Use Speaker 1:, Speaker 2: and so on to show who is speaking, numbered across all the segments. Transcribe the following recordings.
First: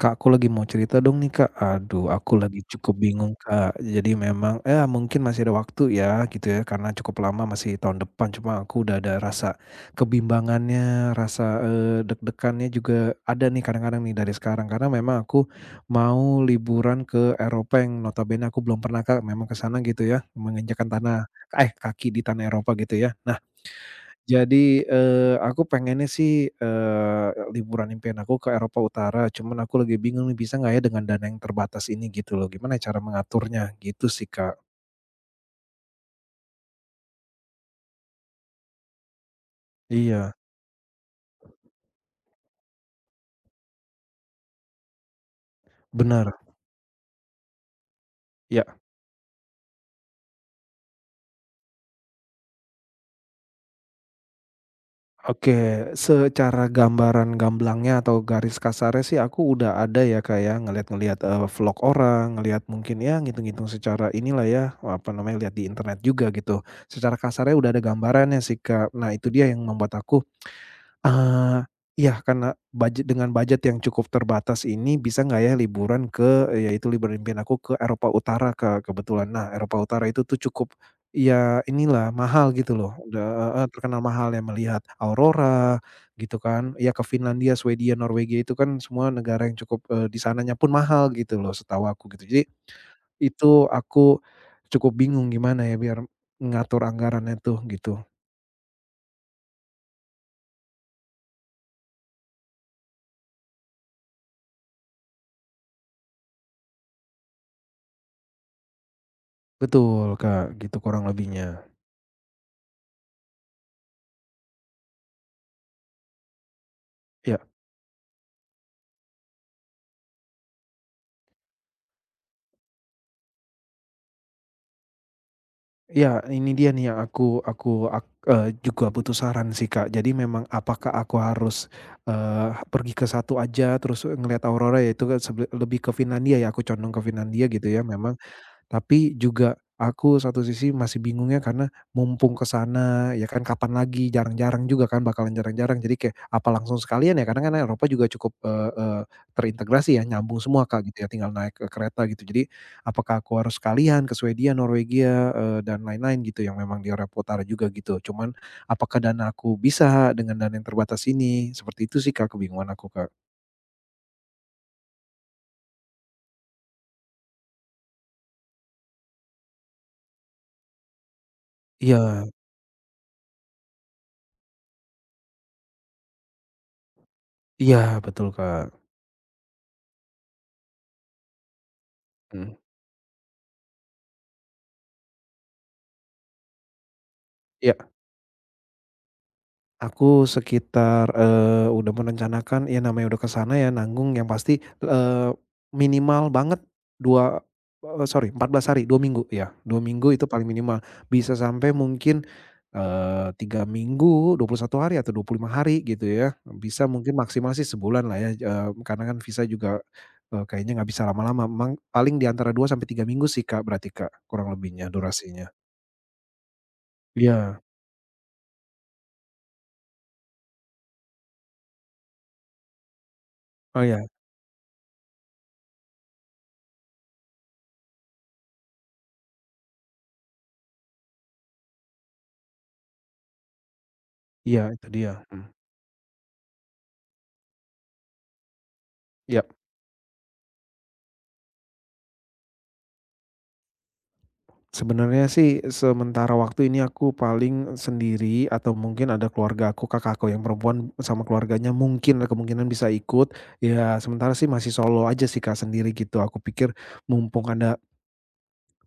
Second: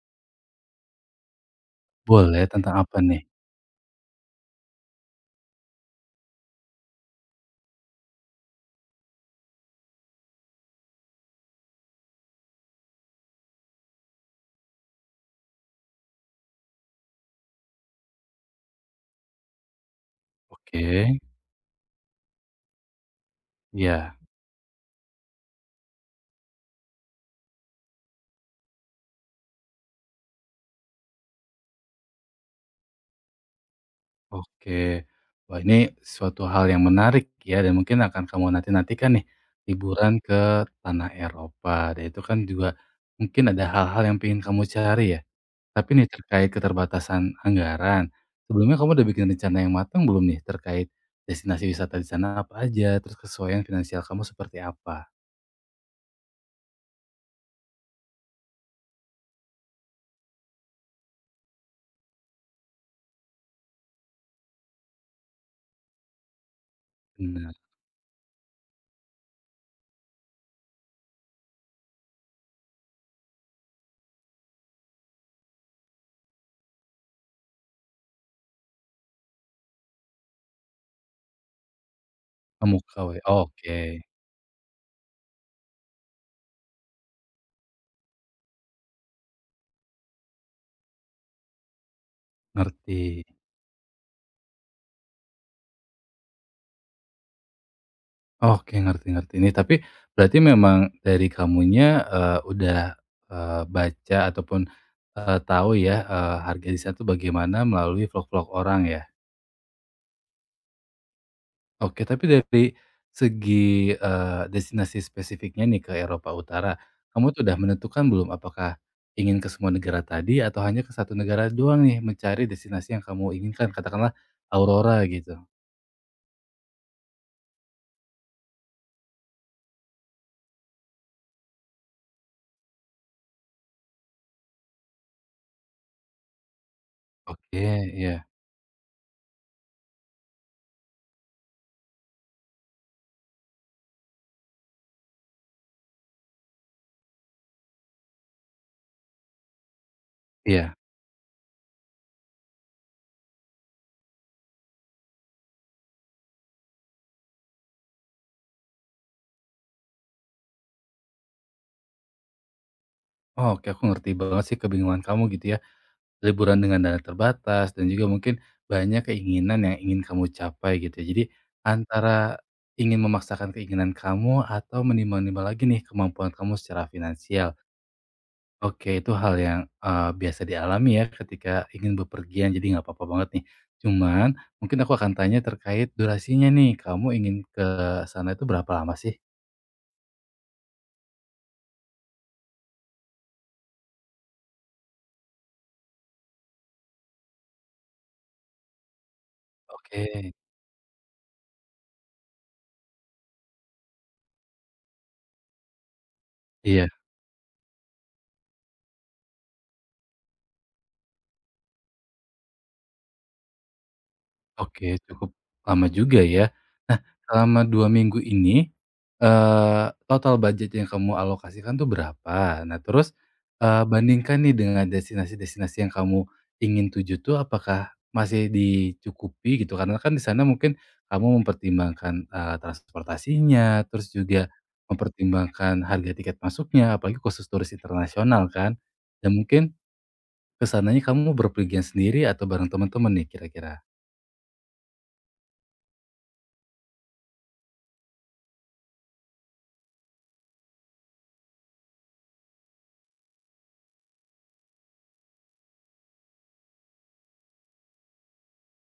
Speaker 1: Kak, aku lagi mau cerita dong nih, Kak. Aduh, aku
Speaker 2: Boleh,
Speaker 1: lagi
Speaker 2: tentang
Speaker 1: cukup
Speaker 2: apa nih?
Speaker 1: bingung, Kak. Jadi memang, ya mungkin masih ada waktu ya, gitu ya, karena cukup lama masih tahun depan. Cuma aku udah ada rasa kebimbangannya, deg-degannya juga ada nih kadang-kadang nih dari sekarang. Karena memang aku mau liburan ke Eropa yang notabene aku belum pernah, Kak. Memang ke sana gitu ya, menginjakan tanah,
Speaker 2: Oke,
Speaker 1: eh kaki di tanah Eropa gitu ya. Nah,
Speaker 2: iya,
Speaker 1: jadi, aku pengennya sih, liburan impian aku ke Eropa Utara, cuman aku lagi bingung nih bisa nggak ya dengan dana yang terbatas ini gitu loh, gimana ya cara mengaturnya gitu sih, Kak.
Speaker 2: oke. Wah, ini suatu hal yang menarik ya dan mungkin akan kamu nanti-nantikan nih, liburan
Speaker 1: Iya,
Speaker 2: ke tanah Eropa dan itu kan juga mungkin ada hal-hal yang ingin kamu cari ya. Tapi nih
Speaker 1: bener.
Speaker 2: terkait keterbatasan anggaran,
Speaker 1: Ya,
Speaker 2: sebelumnya kamu udah bikin rencana yang matang belum nih terkait destinasi wisata di sana apa aja, terus kesesuaian finansial kamu seperti apa?
Speaker 1: oke, secara gambaran gamblangnya atau garis kasarnya sih aku udah ada ya, Kak, ya, ngeliat-ngeliat, vlog orang, ngeliat mungkin ya ngitung-ngitung secara inilah ya, apa namanya, lihat di internet juga gitu. Secara kasarnya
Speaker 2: Benar.
Speaker 1: udah ada gambarannya sih, Kak. Nah itu dia yang membuat aku. Eee, iya, karena budget dengan budget yang cukup terbatas ini, bisa nggak ya liburan ke ya itu liburan impian aku ke Eropa Utara, Kak, kebetulan. Nah, Eropa Utara itu tuh cukup, ya inilah, mahal
Speaker 2: Kamu
Speaker 1: gitu loh,
Speaker 2: memukau ya, oke,
Speaker 1: terkenal mahal ya, melihat aurora gitu kan. Ya ke Finlandia, Swedia, Norwegia itu kan semua negara yang cukup, di sananya pun mahal gitu loh setahu aku gitu. Jadi,
Speaker 2: ngerti.
Speaker 1: itu aku cukup bingung gimana ya biar ngatur anggarannya tuh gitu.
Speaker 2: Oke, ngerti-ngerti ini. Tapi berarti memang dari kamunya, udah, baca ataupun, tahu ya, harga di sana tuh bagaimana melalui vlog-vlog orang ya?
Speaker 1: Betul, Kak, gitu kurang lebihnya.
Speaker 2: Oke, tapi dari segi, destinasi spesifiknya nih ke Eropa Utara, kamu tuh
Speaker 1: Iya.
Speaker 2: udah menentukan belum apakah ingin ke semua negara tadi atau hanya ke satu negara doang nih mencari destinasi yang kamu inginkan? Katakanlah Aurora gitu.
Speaker 1: Ya ini dia nih yang aku juga butuh saran sih, Kak. Jadi memang apakah aku harus, pergi ke satu aja terus ngelihat aurora yaitu kan lebih ke Finlandia ya, aku condong ke Finlandia
Speaker 2: Oke,
Speaker 1: gitu ya memang.
Speaker 2: iya
Speaker 1: Tapi juga aku satu sisi masih bingungnya karena mumpung ke sana ya kan kapan lagi, jarang-jarang juga kan, bakalan jarang-jarang. Jadi kayak apa langsung sekalian ya, karena kan Eropa juga cukup, eee eee, terintegrasi ya, nyambung semua
Speaker 2: iya.
Speaker 1: Kak, gitu ya, tinggal naik, kereta gitu. Jadi apakah aku harus sekalian ke Swedia, Norwegia, dan lain-lain gitu yang memang di Eropa Utara juga gitu. Cuman apakah dana aku bisa dengan dana yang terbatas ini? Seperti itu sih Kak, kebingungan aku Kak.
Speaker 2: Oh, oke, aku ngerti banget sih kebingungan kamu gitu ya. Liburan dengan dana terbatas dan juga mungkin banyak keinginan yang ingin kamu capai gitu ya. Jadi
Speaker 1: Iya,
Speaker 2: antara ingin memaksakan keinginan kamu atau menimbang-nimbang lagi nih kemampuan kamu secara finansial.
Speaker 1: iya, betul Kak.
Speaker 2: Oke, itu hal yang, biasa dialami ya ketika ingin
Speaker 1: Mhm.
Speaker 2: bepergian jadi nggak apa-apa banget nih. Cuman mungkin aku akan tanya terkait durasinya nih, kamu ingin ke
Speaker 1: Iya.
Speaker 2: sana itu berapa lama sih?
Speaker 1: Aku sekitar, udah merencanakan ya namanya udah ke sana ya nanggung yang pasti, minimal banget dua eee, sorry 14 hari, 2 minggu ya, 2 minggu itu
Speaker 2: Oke,
Speaker 1: paling minimal. Bisa sampai mungkin, 3 minggu, 21 hari atau 25 hari gitu ya. Bisa
Speaker 2: iya.
Speaker 1: mungkin maksimal sih sebulan lah ya, karena kan visa juga, kayaknya nggak bisa lama-lama. Mang paling di antara 2 sampai 3 minggu sih Kak, berarti Kak, kurang lebihnya
Speaker 2: Oke, cukup
Speaker 1: durasinya.
Speaker 2: lama juga ya.
Speaker 1: Iya.
Speaker 2: Selama 2 minggu ini, total budget yang kamu alokasikan tuh berapa? Nah terus,
Speaker 1: Oh ya,
Speaker 2: bandingkan nih dengan destinasi-destinasi yang kamu ingin tuju tuh apakah masih dicukupi gitu? Karena kan di sana mungkin kamu mempertimbangkan, transportasinya, terus juga
Speaker 1: iya itu dia. Mhm.
Speaker 2: mempertimbangkan harga tiket masuknya, apalagi khusus turis internasional kan. Dan
Speaker 1: Iya.
Speaker 2: mungkin kesananya kamu berpergian sendiri atau bareng teman-teman nih kira-kira?
Speaker 1: Sebenarnya sih sementara waktu ini aku paling sendiri atau mungkin ada keluarga aku, kakakku yang perempuan sama keluarganya mungkin kemungkinan bisa ikut. Ya sementara sih masih solo aja sih Kak, sendiri gitu. Aku pikir mumpung ada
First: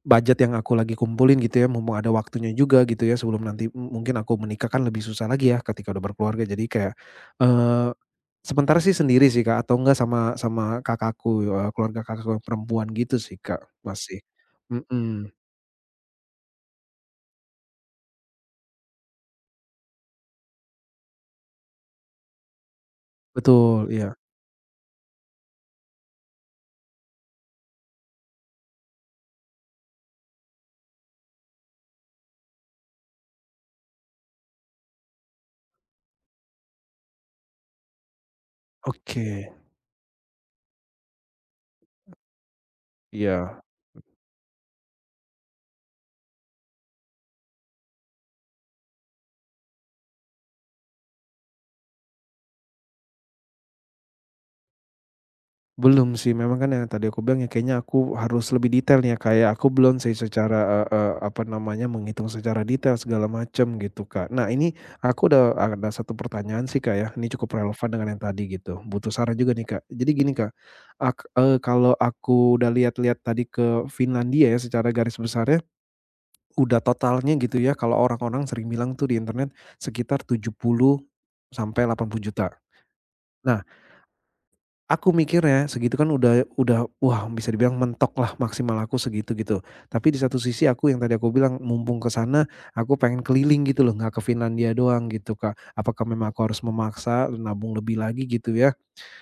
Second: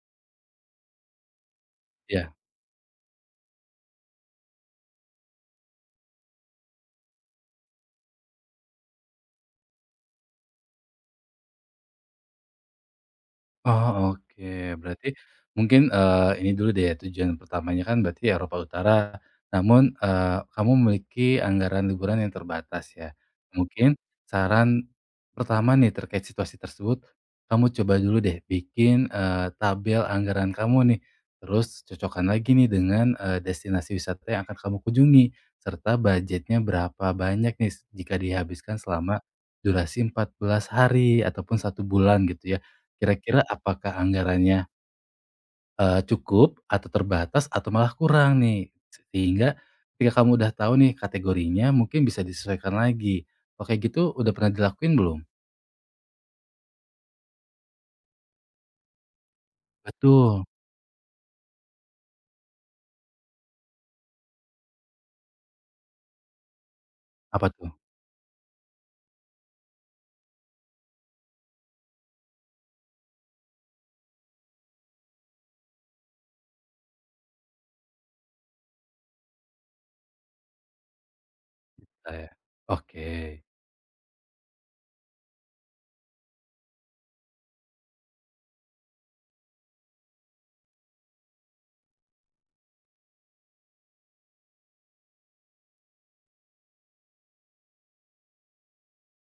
Speaker 1: budget yang aku lagi kumpulin gitu ya, mumpung ada
Speaker 2: Ya.
Speaker 1: waktunya juga gitu ya sebelum nanti mungkin aku menikah kan lebih susah lagi ya ketika udah berkeluarga. Jadi kayak, eee, sementara sih sendiri sih Kak, atau enggak sama sama kakakku, keluarga kakakku yang perempuan gitu sih Kak,
Speaker 2: Oh,
Speaker 1: masih.
Speaker 2: oke. Berarti
Speaker 1: Mhm,
Speaker 2: mungkin, ini dulu deh, tujuan pertamanya kan berarti Eropa Utara, namun, kamu memiliki anggaran liburan yang terbatas ya.
Speaker 1: betul,
Speaker 2: Mungkin
Speaker 1: ya.
Speaker 2: saran pertama nih terkait situasi tersebut, kamu coba dulu deh bikin, tabel anggaran kamu nih, terus cocokkan lagi nih dengan, destinasi wisata yang akan kamu kunjungi, serta budgetnya berapa banyak nih jika dihabiskan selama
Speaker 1: Oke,
Speaker 2: durasi 14 hari ataupun 1 bulan gitu ya. Kira-kira
Speaker 1: iya.
Speaker 2: apakah anggarannya, cukup atau terbatas atau malah kurang nih? Sehingga ketika kamu udah tahu nih kategorinya mungkin bisa disesuaikan lagi. Oke gitu udah pernah dilakuin belum?
Speaker 1: Belum sih, memang kan yang tadi aku bilang ya kayaknya aku harus lebih detail nih ya, Kak, ya. Aku belum sih
Speaker 2: Betul.
Speaker 1: secara, eee eee, apa namanya, menghitung secara detail segala macam gitu, Kak. Nah ini aku udah ada satu pertanyaan sih, Kak, ya, ini
Speaker 2: Apa
Speaker 1: cukup
Speaker 2: tuh?
Speaker 1: relevan dengan yang tadi gitu, butuh saran juga nih, Kak. Jadi gini, Kak, kalau aku udah lihat-lihat tadi ke Finlandia ya secara garis besarnya, udah totalnya gitu ya, kalau orang-orang sering bilang tuh di internet sekitar 70 sampai
Speaker 2: Bentar ya.
Speaker 1: 80.000.000.
Speaker 2: Oke.
Speaker 1: Nah, aku mikirnya segitu kan udah wah, bisa dibilang mentok lah, maksimal aku segitu gitu. Tapi di satu sisi aku yang tadi aku bilang mumpung ke sana aku pengen keliling gitu loh, nggak ke Finlandia doang gitu Kak. Apakah memang aku harus memaksa nabung lebih lagi gitu ya?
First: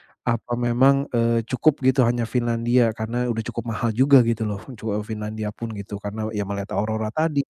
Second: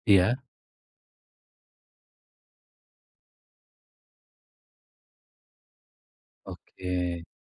Speaker 2: Iya?
Speaker 1: Apa memang, cukup gitu hanya Finlandia karena udah cukup mahal juga gitu loh, Finlandia pun gitu karena ya melihat
Speaker 2: Oke.
Speaker 1: aurora tadi,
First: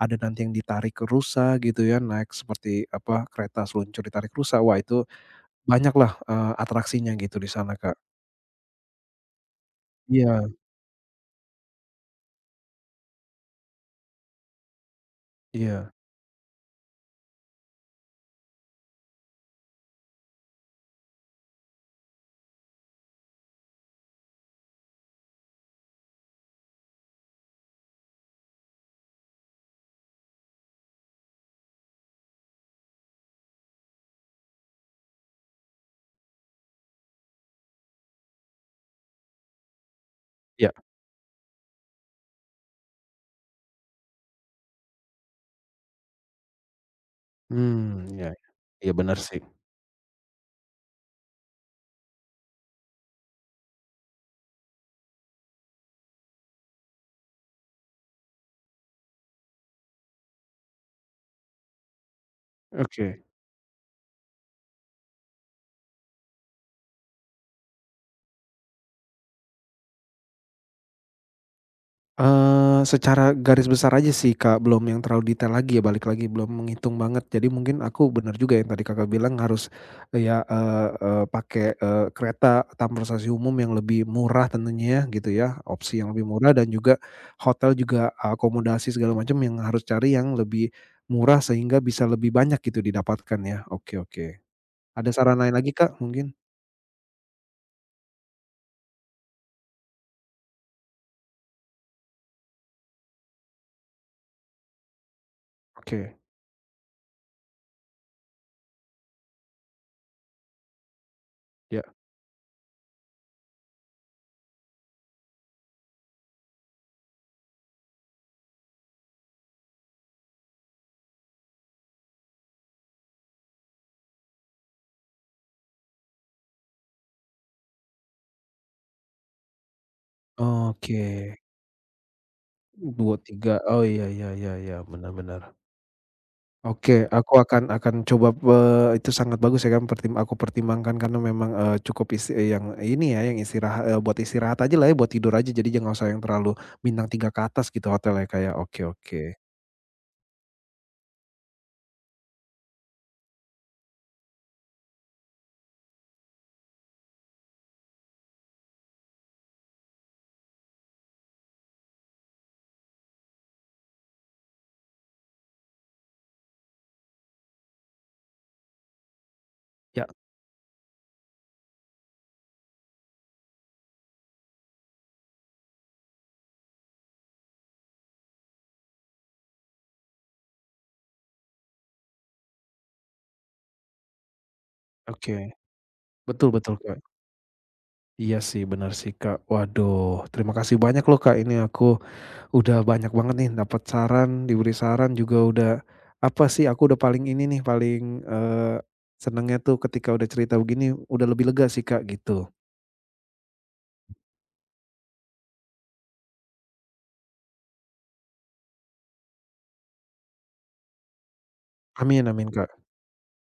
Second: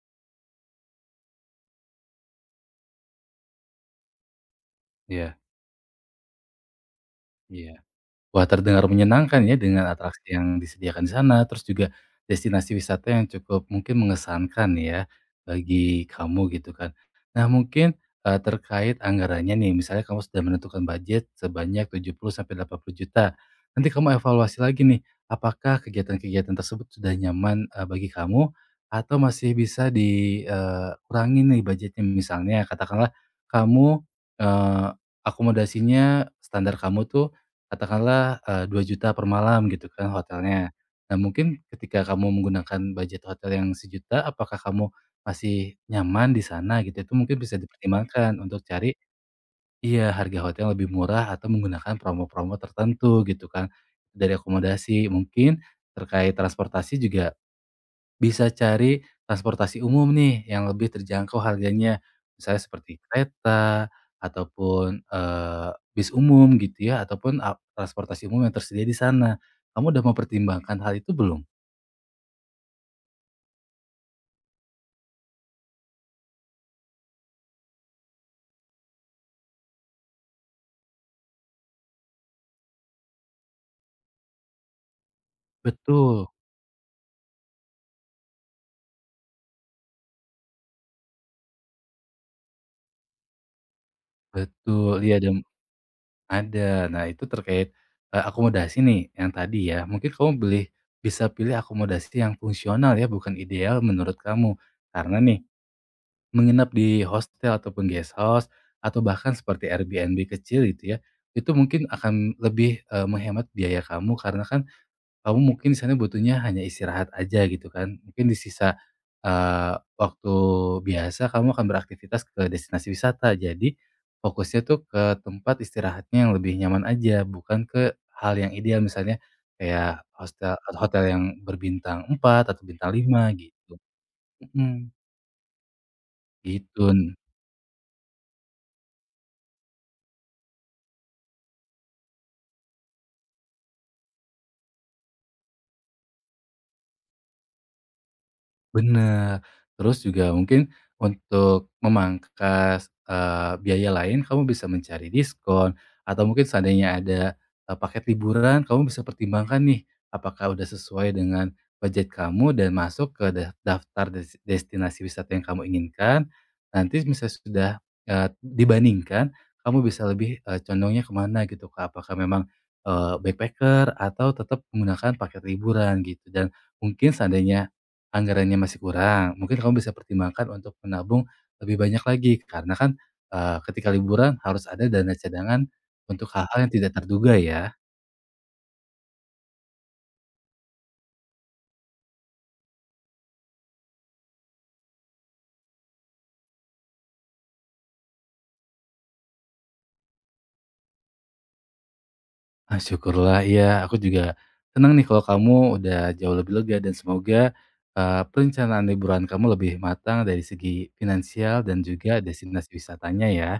Speaker 1: ada nanti yang ditarik ke rusa gitu ya, naik seperti apa kereta seluncur ditarik rusa, wah itu
Speaker 2: Iya
Speaker 1: banyaklah, atraksinya gitu di sana
Speaker 2: iya.
Speaker 1: Kak.
Speaker 2: Wah, terdengar menyenangkan ya dengan atraksi
Speaker 1: Iya,
Speaker 2: yang disediakan di sana, terus juga destinasi wisata yang cukup mungkin mengesankan ya
Speaker 1: iya,
Speaker 2: bagi kamu gitu kan. Nah, mungkin, terkait anggarannya nih, misalnya kamu sudah menentukan budget sebanyak 70 sampai 80 juta. Nanti kamu evaluasi lagi nih, apakah kegiatan-kegiatan tersebut sudah nyaman, bagi kamu atau masih bisa dikurangi nih budgetnya. Misalnya katakanlah kamu, eee, akomodasinya standar kamu tuh katakanlah, Rp2.000.000 per malam gitu kan hotelnya.
Speaker 1: iya,
Speaker 2: Nah mungkin ketika kamu menggunakan budget hotel yang sejuta apakah kamu masih nyaman di sana gitu, itu mungkin bisa
Speaker 1: mmm, iya,
Speaker 2: dipertimbangkan
Speaker 1: iya.
Speaker 2: untuk
Speaker 1: Iya,
Speaker 2: cari
Speaker 1: bener sih.
Speaker 2: iya, harga hotel yang lebih murah atau menggunakan promo-promo tertentu gitu kan, dari akomodasi. Mungkin terkait transportasi juga bisa cari transportasi umum nih yang lebih terjangkau harganya, misalnya seperti
Speaker 1: Oke,
Speaker 2: kereta ataupun, bis umum gitu ya ataupun transportasi umum yang tersedia di sana. Kamu udah mempertimbangkan hal itu belum?
Speaker 1: secara garis besar aja sih, Kak, belum yang terlalu detail lagi ya, balik lagi belum menghitung banget. Jadi mungkin aku bener juga yang tadi Kakak bilang harus ya, eee eee, pakai, kereta transportasi umum yang lebih murah tentunya ya, gitu ya, opsi yang lebih
Speaker 2: Betul
Speaker 1: murah dan juga hotel juga akomodasi segala macam yang harus cari yang lebih murah sehingga bisa lebih banyak gitu didapatkan ya. Oke, oke.
Speaker 2: betul,
Speaker 1: Ada
Speaker 2: iya dan
Speaker 1: saran lain lagi, Kak, mungkin?
Speaker 2: ada. Nah itu terkait, akomodasi nih yang tadi ya, mungkin kamu bisa pilih akomodasi yang fungsional ya bukan ideal menurut kamu. Karena nih
Speaker 1: Oke,
Speaker 2: menginap di hostel ataupun guest house atau bahkan seperti Airbnb kecil gitu ya, itu
Speaker 1: iya.
Speaker 2: mungkin akan lebih, menghemat biaya kamu karena kan kamu mungkin di sana butuhnya hanya istirahat aja gitu kan. Mungkin di sisa, waktu biasa kamu akan beraktivitas ke destinasi wisata. Jadi fokusnya tuh ke tempat istirahatnya yang lebih nyaman aja, bukan ke hal yang ideal misalnya kayak hostel
Speaker 1: Oke,
Speaker 2: hotel yang berbintang 4 atau bintang
Speaker 1: 2
Speaker 2: 5
Speaker 1: tiga,
Speaker 2: gitu.
Speaker 1: oh, iya, iya, iya, iya,
Speaker 2: Mhm,
Speaker 1: benar, benar.
Speaker 2: gitu.
Speaker 1: Oke, aku akan coba, itu sangat bagus ya kan, aku pertimbangkan karena memang, cukup yang ini ya, yang istirahat, buat istirahat aja lah ya, buat tidur aja, jadi jangan usah yang terlalu bintang 3 ke atas gitu hotelnya Kak ya, oke, oke.
Speaker 2: Bener. Terus juga mungkin untuk memangkas, biaya lain kamu bisa mencari diskon atau mungkin seandainya ada, paket liburan kamu bisa pertimbangkan nih, apakah udah sesuai dengan budget kamu dan masuk ke daftar destinasi wisata yang kamu inginkan. Nanti misalnya sudah, dibandingkan kamu
Speaker 1: Ya,
Speaker 2: bisa lebih, condongnya kemana gitu, Kak. Apakah memang, backpacker atau tetap menggunakan paket liburan gitu dan mungkin seandainya anggarannya masih kurang, mungkin kamu bisa pertimbangkan untuk menabung lebih banyak lagi karena kan, ketika liburan harus ada dana
Speaker 1: oke.
Speaker 2: cadangan untuk
Speaker 1: Betul,
Speaker 2: hal-hal yang
Speaker 1: betul
Speaker 2: tidak
Speaker 1: Kak.
Speaker 2: terduga ya.
Speaker 1: Iya sih, benar sih Kak. Waduh, terima kasih banyak loh Kak, ini aku udah banyak banget nih dapat saran, diberi saran juga udah, apa sih aku udah paling ini nih, paling, senengnya tuh ketika udah cerita begini udah lebih lega sih Kak, gitu.
Speaker 2: Ah, syukurlah ya, aku juga senang nih kalau kamu udah jauh lebih lega dan semoga, perencanaan liburan kamu lebih matang dari segi finansial dan juga
Speaker 1: Amin, amin
Speaker 2: destinasi
Speaker 1: Kak.
Speaker 2: wisatanya ya.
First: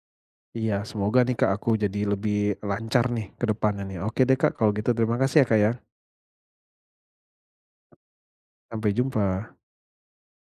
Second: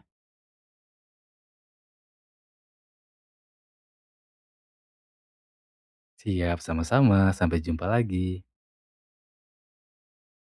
Speaker 1: Iya semoga nih Kak, aku jadi lebih lancar nih ke depannya nih. Oke deh Kak, kalau gitu terima kasih ya Kak, ya.
Speaker 2: Siap, sama-sama, sampai jumpa lagi.
Speaker 1: Sampai jumpa.